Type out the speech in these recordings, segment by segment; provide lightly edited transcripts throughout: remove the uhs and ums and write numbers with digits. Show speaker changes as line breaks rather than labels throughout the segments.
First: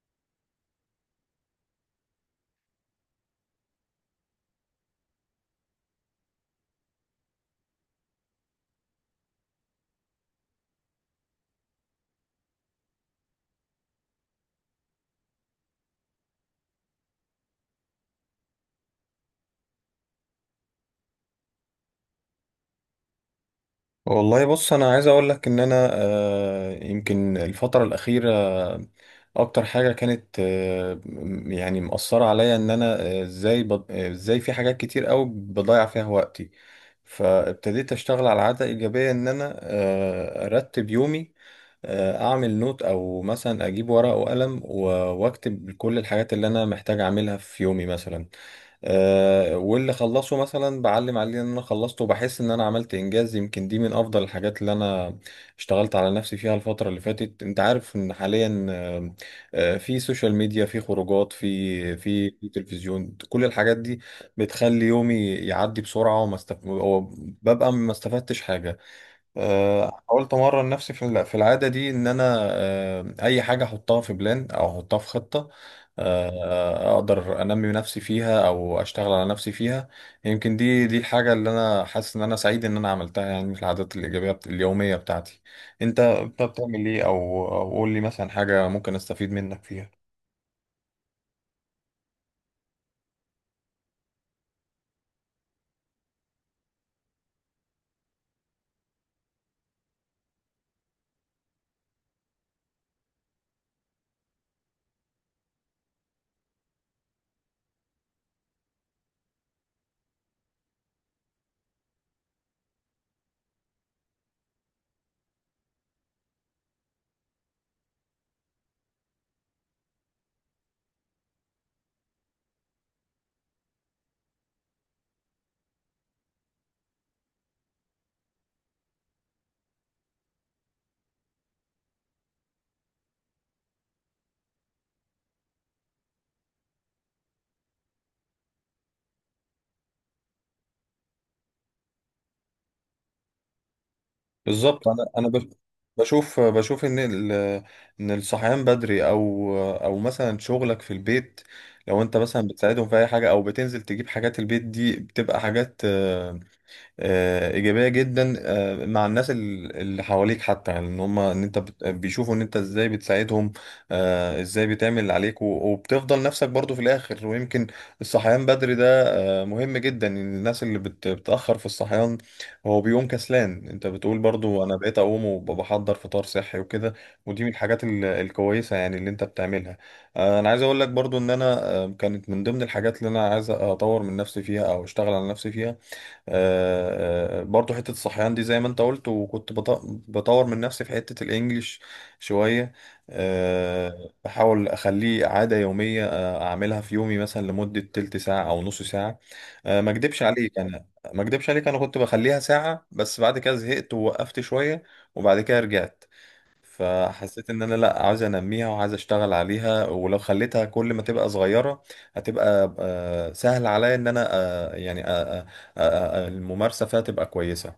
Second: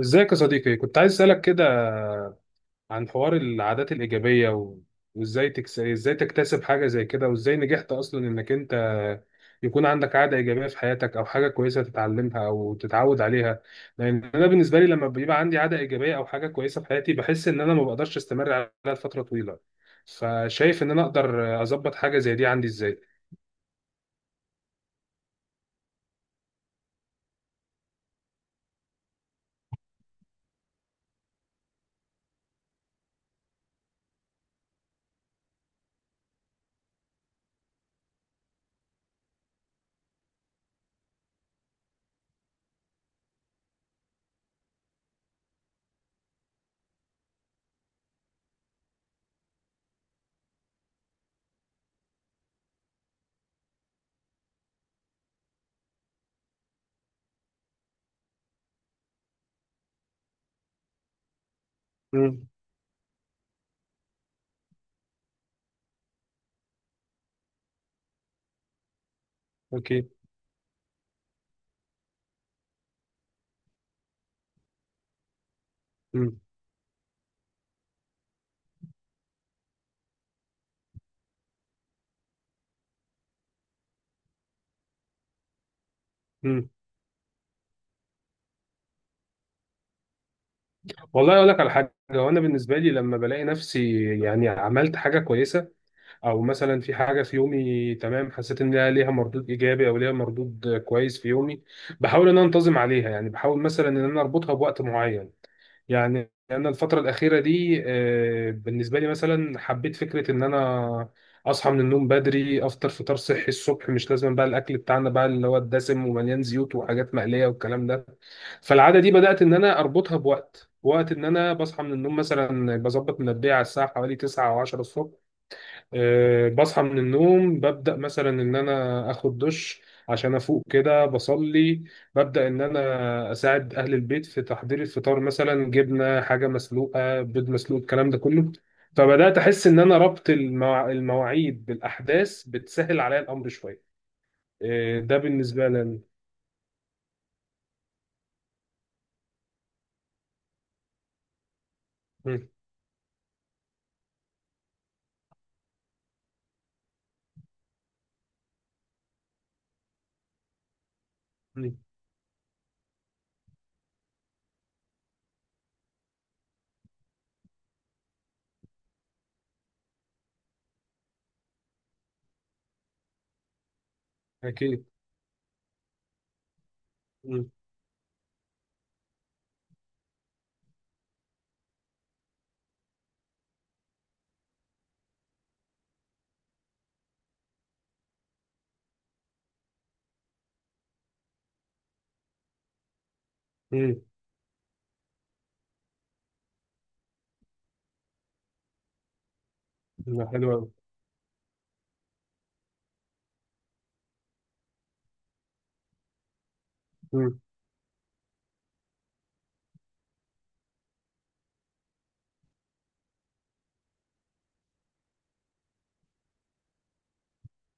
ازيك يا صديقي؟ كنت عايز اسالك كده عن حوار العادات الايجابيه ازاي تكتسب حاجه زي كده، وازاي نجحت اصلا انك انت يكون عندك عاده ايجابيه في حياتك او حاجه كويسه تتعلمها او تتعود عليها. لان انا بالنسبه لي، لما بيبقى عندي عاده ايجابيه او حاجه كويسه في حياتي، بحس ان انا ما بقدرش استمر عليها لفتره طويله. فشايف ان انا اقدر اظبط حاجه زي دي عندي ازاي؟
والله بص انا عايز اقول لك ان انا يمكن الفتره الاخيره اكتر حاجه كانت يعني مأثره عليا ان انا آه، ازاي بض- آه، ازاي في حاجات كتير قوي بضيع فيها وقتي. فابتديت اشتغل على عاده ايجابيه ان انا ارتب يومي، اعمل نوت او مثلا اجيب ورقه وقلم، واكتب كل الحاجات اللي انا محتاج اعملها في يومي مثلا. واللي خلصه مثلا بعلم عليه ان انا خلصته وبحس ان انا عملت انجاز. يمكن دي من افضل الحاجات اللي انا اشتغلت على نفسي فيها الفترة اللي فاتت. انت عارف ان حاليا في سوشيال ميديا، في خروجات، في
امم.
تلفزيون، كل الحاجات دي بتخلي يومي يعدي بسرعة وببقى ما استفدتش حاجة.
اوكي.
حاولت امرن نفسي في في العاده دي ان انا اي حاجه احطها في بلان او احطها في خطه
امم.
اقدر انمي نفسي فيها او اشتغل على نفسي فيها. يمكن دي الحاجه اللي انا حاسس ان انا سعيد ان انا عملتها، يعني في العادات الايجابيه اليوميه بتاعتي. انت
امم.
بتعمل ايه، او قول لي مثلا حاجه ممكن استفيد منك فيها؟
والله اقول لك على حاجه، وانا بالنسبه لي لما بلاقي نفسي يعني عملت حاجه كويسه، او مثلا في حاجه في يومي تمام، حسيت ان ليها مردود ايجابي او ليها مردود كويس في يومي، بحاول ان انا انتظم عليها. يعني بحاول مثلا ان انا اربطها بوقت معين. يعني انا الفتره الاخيره دي، بالنسبه لي مثلا حبيت فكره ان انا اصحى من النوم بدري، افطر فطار صحي الصبح، مش لازم بقى الاكل بتاعنا بقى اللي هو الدسم ومليان زيوت وحاجات مقليه والكلام ده. فالعاده دي بدات ان انا اربطها بوقت ان انا بصحى من النوم مثلا، بظبط منبهي على الساعه حوالي 9 او 10 الصبح. أه، بصحى من النوم ببدأ مثلا إن أنا آخد دش عشان أفوق كده، بصلي، ببدأ إن أنا أساعد أهل البيت في تحضير الفطار، مثلا جبنة، حاجة مسلوقة، بيض مسلوق، الكلام ده كله. فبدأت أحس إن أنا ربط المواعيد بالأحداث بتسهل عليا الأمر شوية.
بالظبط.
أه، ده بالنسبة لي أنا.
بشوف ان ان الصحيان بدري او مثلا شغلك في البيت، لو انت مثلا
مم.
بتساعدهم في اي حاجه او بتنزل تجيب حاجات البيت، دي بتبقى حاجات ايجابيه جدا، مع الناس اللي حواليك. حتى يعني ان هم ان انت
مم.
بيشوفوا ان انت ازاي بتساعدهم، ازاي بتعمل اللي عليك، وبتفضل نفسك برضو في الاخر. ويمكن الصحيان بدري ده مهم جدا. إن الناس اللي بتاخر في الصحيان، هو بيقوم كسلان، انت بتقول برضو انا
أكيد.
بقيت اقوم وبحضر فطار صحي وكده. ودي من
مم.
الحاجات الكويسه يعني اللي انت بتعملها. انا عايز اقول لك برضو ان انا كانت من ضمن الحاجات اللي انا عايز اطور من نفسي فيها او اشتغل على نفسي فيها. برضو حتة الصحيان دي زي ما انت قلت. بطور من نفسي في حتة الانجليش شوية.
مم.
بحاول اخليه عادة يومية، اعملها في يومي مثلا لمدة تلت ساعة او نص ساعة. ما اكدبش
حلو
عليك،
أوي.
انا ما اكدبش عليك انا كنت بخليها ساعة، بس بعد كده زهقت ووقفت شوية وبعد كده رجعت.
مم.
فحسيت ان انا لا، عايز انميها وعايز اشتغل عليها، ولو خليتها كل ما تبقى صغيره هتبقى سهل عليا ان انا الممارسه فيها تبقى كويسه.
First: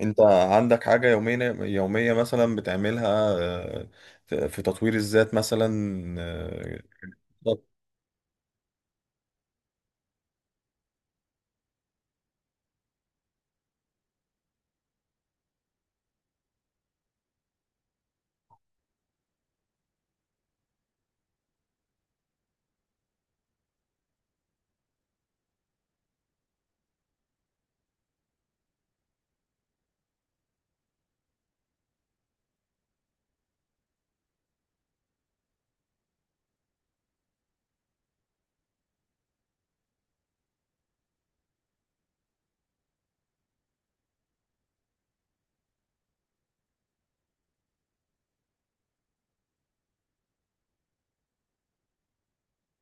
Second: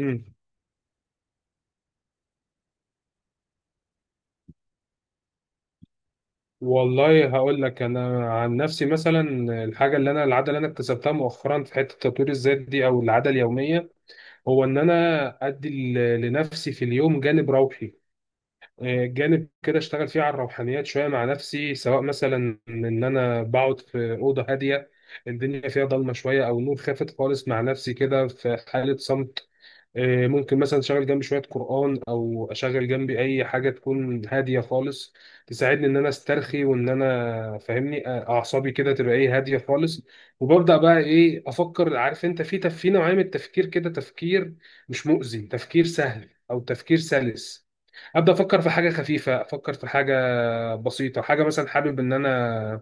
انت عندك حاجه يوميه مثلا بتعملها آه، في تطوير الذات مثلا
والله هقول لك انا عن نفسي مثلا، الحاجه اللي انا، العاده اللي انا اكتسبتها مؤخرا في حته تطوير الذات دي او العاده اليوميه، هو ان انا ادي لنفسي في اليوم جانب روحي، جانب كده اشتغل فيه على الروحانيات شويه مع نفسي، سواء مثلا ان انا بقعد في اوضه هاديه، الدنيا فيها ضلمه شويه او نور خافت خالص، مع نفسي كده في حاله صمت. ممكن مثلا اشغل جنبي شويه قران، او اشغل جنبي اي حاجه تكون هاديه خالص تساعدني ان انا استرخي وان انا فاهمني اعصابي كده تبقى ايه هاديه خالص. وببدا بقى ايه افكر، عارف انت، في في نوعيه من التفكير كده، تفكير مش مؤذي، تفكير سهل او تفكير سلس. ابدا افكر في حاجه خفيفه، افكر في حاجه بسيطه، حاجه مثلا حابب ان انا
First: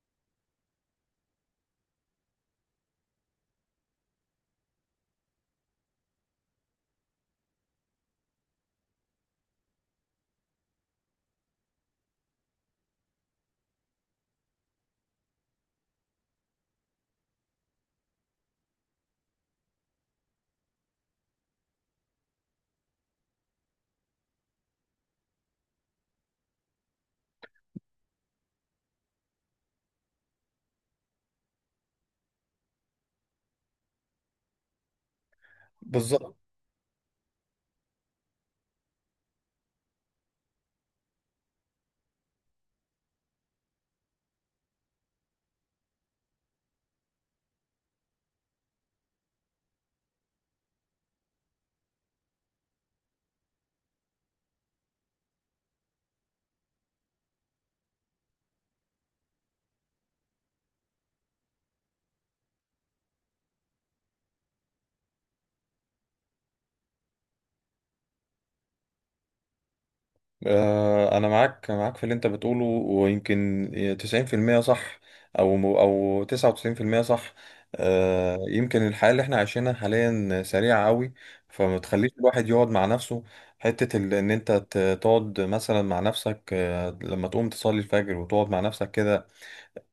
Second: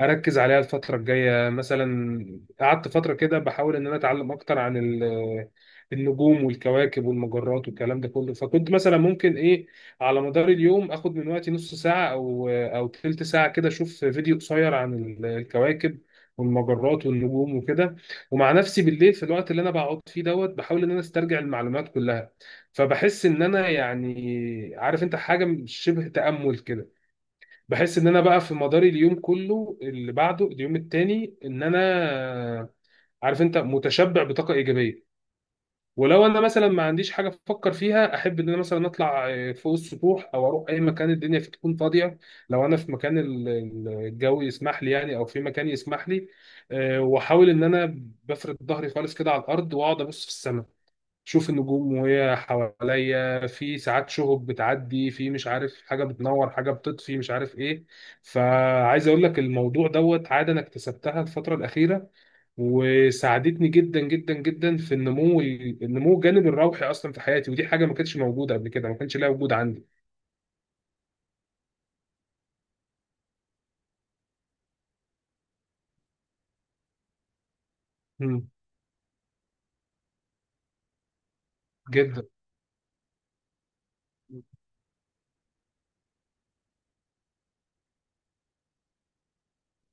اركز عليها الفتره الجايه مثلا. قعدت فتره كده بحاول ان انا اتعلم اكتر عن النجوم والكواكب والمجرات والكلام ده كله، فكنت مثلا ممكن ايه على مدار اليوم اخد من وقتي نص ساعه او تلت ساعه كده، اشوف فيديو قصير عن الكواكب والمجرات والنجوم وكده. ومع نفسي بالليل في الوقت اللي انا بقعد فيه دوت، بحاول ان انا استرجع المعلومات كلها. فبحس ان انا يعني، عارف انت، حاجه شبه تامل كده. بحس ان انا بقى في مداري اليوم كله اللي بعده اليوم التاني، ان انا عارف انت متشبع بطاقه ايجابيه. ولو
بالظبط.
انا مثلا ما عنديش حاجه افكر فيها، احب ان انا مثلا اطلع فوق السطوح او اروح اي مكان الدنيا فيه تكون فاضيه، لو انا في مكان الجو يسمح لي يعني، او في مكان يسمح لي، واحاول ان انا بفرد ظهري خالص كده على الارض، واقعد ابص في السماء، شوف النجوم وهي حواليا، في ساعات شهب بتعدي، في مش عارف حاجة بتنور، حاجة بتطفي، مش عارف ايه. فعايز اقول لك، الموضوع دوت عادة انا اكتسبتها الفترة الأخيرة، وساعدتني جدا جدا جدا في النمو، الجانب الروحي اصلا في حياتي. ودي حاجة ما كانتش موجودة قبل كده، ما كانش لها وجود عندي.
أنا معاك في اللي أنت بتقوله، ويمكن 90% صح، أو 99% صح.
مم.
يمكن الحياة اللي احنا عايشينها حاليا سريعة أوي، فما تخليش
جدا.
الواحد يقعد مع نفسه. حتة إن أنت تقعد مثلا مع نفسك لما تقوم تصلي الفجر وتقعد مع نفسك كده،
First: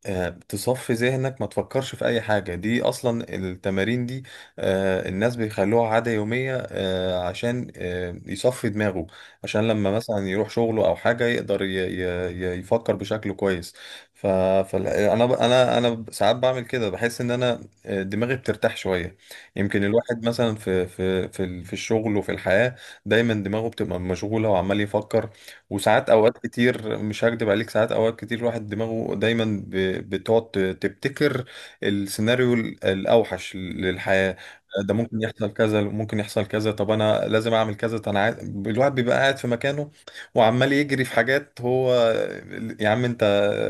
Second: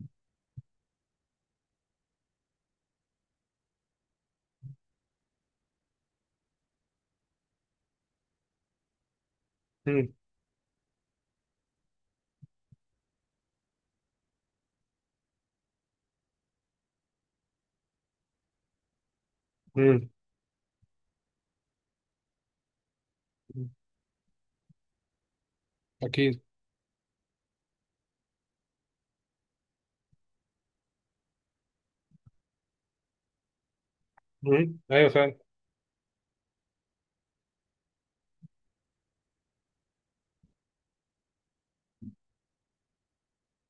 تصفي ذهنك، ما تفكرش في اي حاجة، دي اصلا التمارين دي الناس بيخلوها عادة يومية، عشان يصفي دماغه، عشان لما
مم.
مثلا يروح شغله او حاجة يقدر يفكر بشكل كويس. ف... فانا انا ب- انا أنا ساعات بعمل كده، بحس ان انا دماغي بترتاح شوية. يمكن
مم.
الواحد مثلا في الشغل وفي الحياة دايما دماغه بتبقى مشغولة وعمال يفكر. وساعات، اوقات
اكيد.
كتير مش هكدب عليك، ساعات اوقات كتير الواحد دماغه دايما بتقعد تبتكر السيناريو الاوحش للحياة.
مم.
ده
ايوه
ممكن
فعلا.
يحصل كذا، ممكن يحصل كذا، طب انا لازم اعمل كذا، طب الواحد بيبقى قاعد في مكانه وعمال يجري في حاجات. هو يا عم انت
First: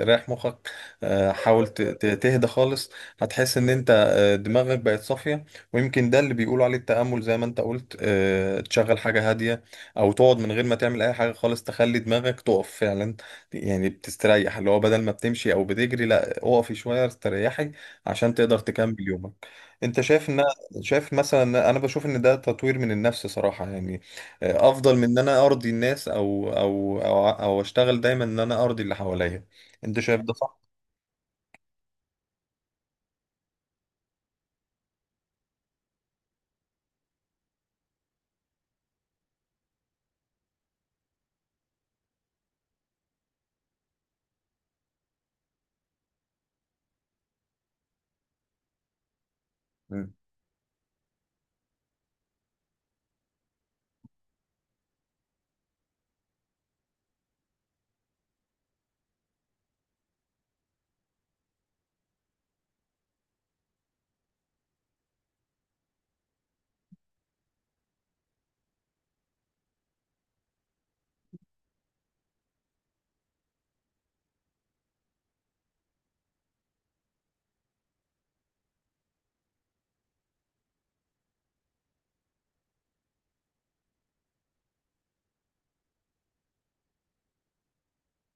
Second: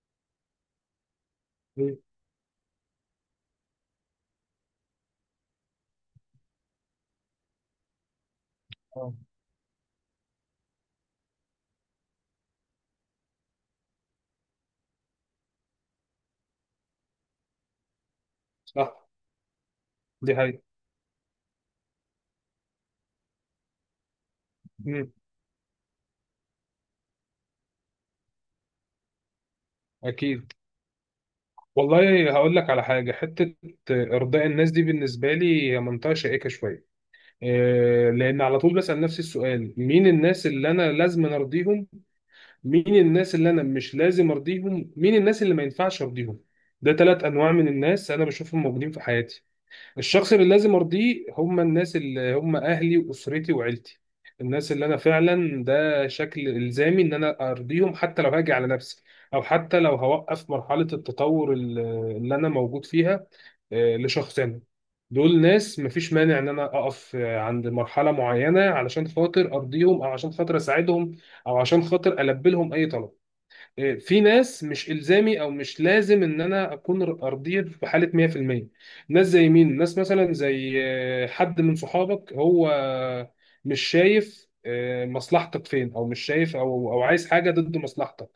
رايح مخك. حاول
مم.
تهدى خالص، هتحس ان انت دماغك بقت صافية. ويمكن ده اللي بيقولوا عليه التأمل زي ما انت قلت، تشغل
آه.
حاجة هادية او تقعد من غير ما تعمل اي حاجه خالص، تخلي دماغك تقف فعلا. يعني بتستريح، اللي هو بدل ما بتمشي او بتجري لا، اقفي شويه استريحي عشان تقدر تكمل
صح.
يومك. انت شايف
دي
ان،
حقيقة.
شايف مثلا انا بشوف ان ده تطوير من النفس صراحه، يعني افضل من
مم.
ان انا ارضي الناس او اشتغل دايما ان انا ارضي اللي حواليا. انت شايف ده
اكيد.
صح؟
والله هقول لك على حاجة، حتة إرضاء الناس دي بالنسبة لي هي منطقة شائكة شوية. إيه، لأن على طول بسأل نفسي السؤال، مين الناس اللي أنا لازم أرضيهم، مين الناس اللي أنا مش لازم أرضيهم، مين الناس اللي ما ينفعش أرضيهم. ده ثلاث أنواع من الناس أنا بشوفهم موجودين في حياتي.
مم.
الشخص اللي لازم ارضيه هم الناس اللي هم اهلي واسرتي وعيلتي، الناس اللي انا فعلا ده شكل الزامي ان انا ارضيهم حتى لو هاجي على نفسي، او حتى لو هوقف مرحلة التطور اللي انا موجود فيها، لشخص انا. دول ناس مفيش مانع ان انا اقف عند مرحلة معينة علشان خاطر ارضيهم، او عشان خاطر اساعدهم، او عشان خاطر البي لهم اي طلب. في ناس مش الزامي او مش لازم ان انا اكون ارضيه في حاله 100%. ناس زي مين؟ ناس مثلا زي حد من صحابك هو مش شايف مصلحتك فين، او مش شايف، او عايز حاجه ضد مصلحتك،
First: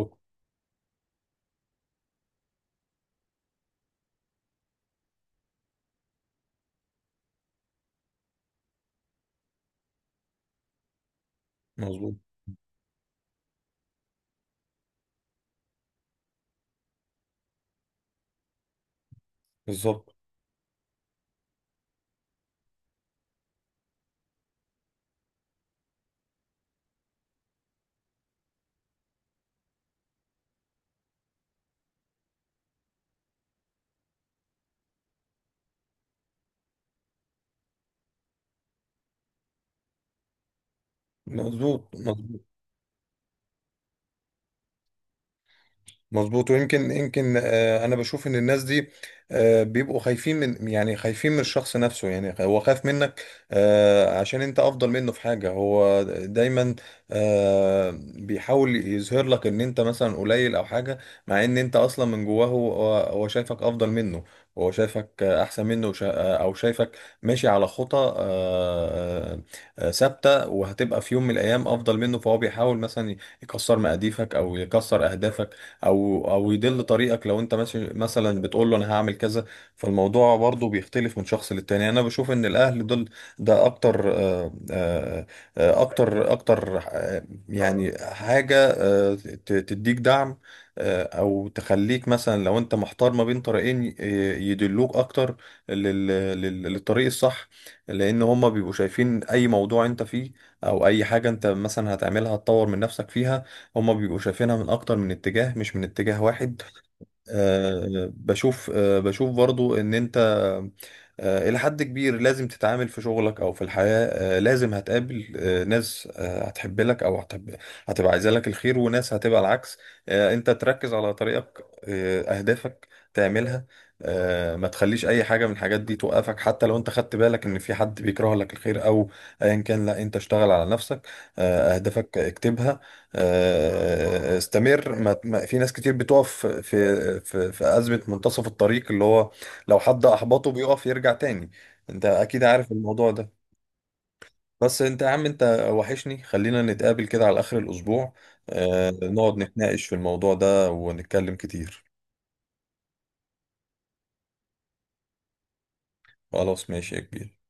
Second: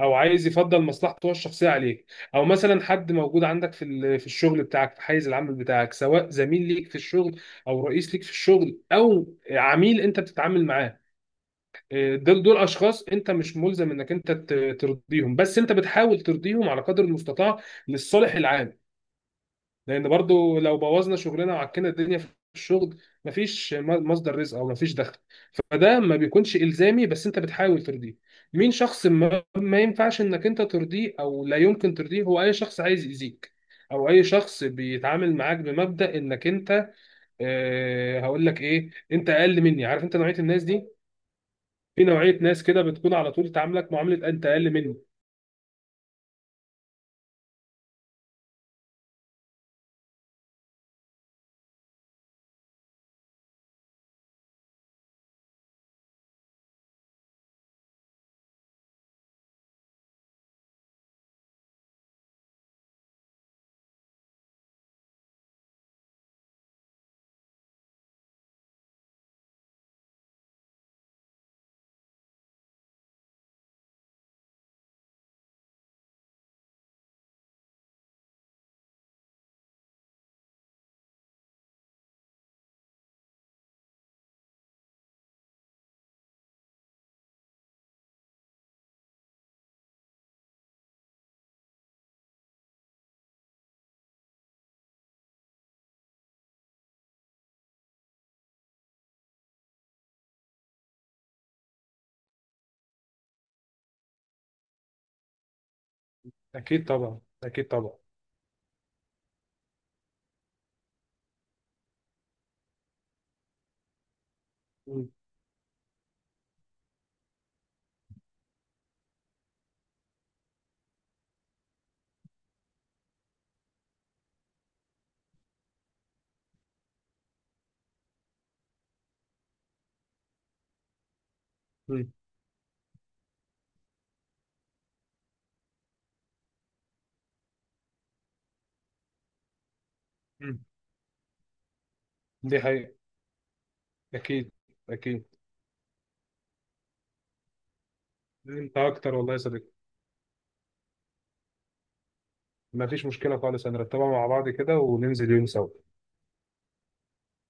او عايز يفضل مصلحته هو الشخصيه عليك، او مثلا حد موجود عندك في في الشغل بتاعك، في حيز العمل بتاعك، سواء زميل ليك في الشغل، او رئيس ليك في الشغل، او عميل انت بتتعامل معاه.
مظبوط.
دول اشخاص انت مش ملزم انك انت ترضيهم، بس انت بتحاول ترضيهم على قدر المستطاع للصالح العام. لان
بالظبط.
برضو لو بوظنا شغلنا وعكنا الدنيا في الشغل، مفيش مصدر رزق او مفيش دخل. فده ما بيكونش الزامي، بس انت بتحاول ترضيه. مين شخص ما ينفعش انك انت ترضيه او لا يمكن ترضيه؟ هو اي شخص عايز يأذيك، او اي شخص بيتعامل معاك بمبدأ انك انت، أه هقول لك ايه، انت اقل مني، عارف انت نوعية الناس دي.
مظبوط
في نوعية
مظبوط.
ناس كده بتكون على طول تعاملك معاملة أنت أقل مني.
مظبوط. يمكن انا بشوف ان الناس دي بيبقوا خايفين من، يعني خايفين من الشخص نفسه، يعني هو خايف منك عشان انت افضل منه في حاجة. هو دايما بيحاول يظهر لك ان انت مثلا قليل او حاجة، مع ان انت اصلا من جواه هو، هو شايفك افضل منه، هو شايفك احسن منه. او شايفك ماشي على خطى ثابتة، وهتبقى في يوم من الايام افضل منه، فهو بيحاول مثلا يكسر مقاديفك او يكسر اهدافك، او يدل طريقك لو انت ماشي مثلا بتقول له انا هعمل كذا. فالموضوع برضو بيختلف من شخص للتاني. انا بشوف ان الاهل دول ده اكتر يعني حاجة تديك دعم، او تخليك مثلا لو انت محتار ما بين طريقين يدلوك اكتر للطريق الصح. لان هما بيبقوا شايفين اي موضوع انت فيه او اي حاجة انت مثلا هتعملها هتطور من نفسك فيها، هما بيبقوا شايفينها من اكتر من اتجاه مش من اتجاه واحد.
أكيد طبعا، أكيد طبعا.
بشوف، بشوف برضو ان انت الى حد كبير لازم تتعامل في شغلك او في الحياة. لازم
مم.
هتقابل ناس هتحب لك او هتحب، هتبقى عايزة لك الخير، وناس هتبقى العكس. انت تركز على طريقك، اهدافك تعملها، ما تخليش اي حاجة من الحاجات دي توقفك، حتى لو انت خدت بالك ان في حد بيكره لك الخير او ايا كان، لا، انت اشتغل على نفسك.
مم.
اهدافك اكتبها، استمر. في ناس كتير بتقف في أزمة منتصف الطريق، اللي هو لو حد أحبطه
مم.
بيقف يرجع تاني. انت اكيد
دي
عارف
حقيقة.
الموضوع ده.
أكيد.
بس انت يا
أكيد.
عم انت وحشني، خلينا نتقابل كده على آخر الأسبوع،
أنت أكتر والله
نقعد
يا صديقي.
نتناقش في الموضوع ده ونتكلم كتير.
مفيش مشكلة خالص، هنرتبها مع بعض كده وننزل يوم سوا.
خلاص ماشي يا كبير.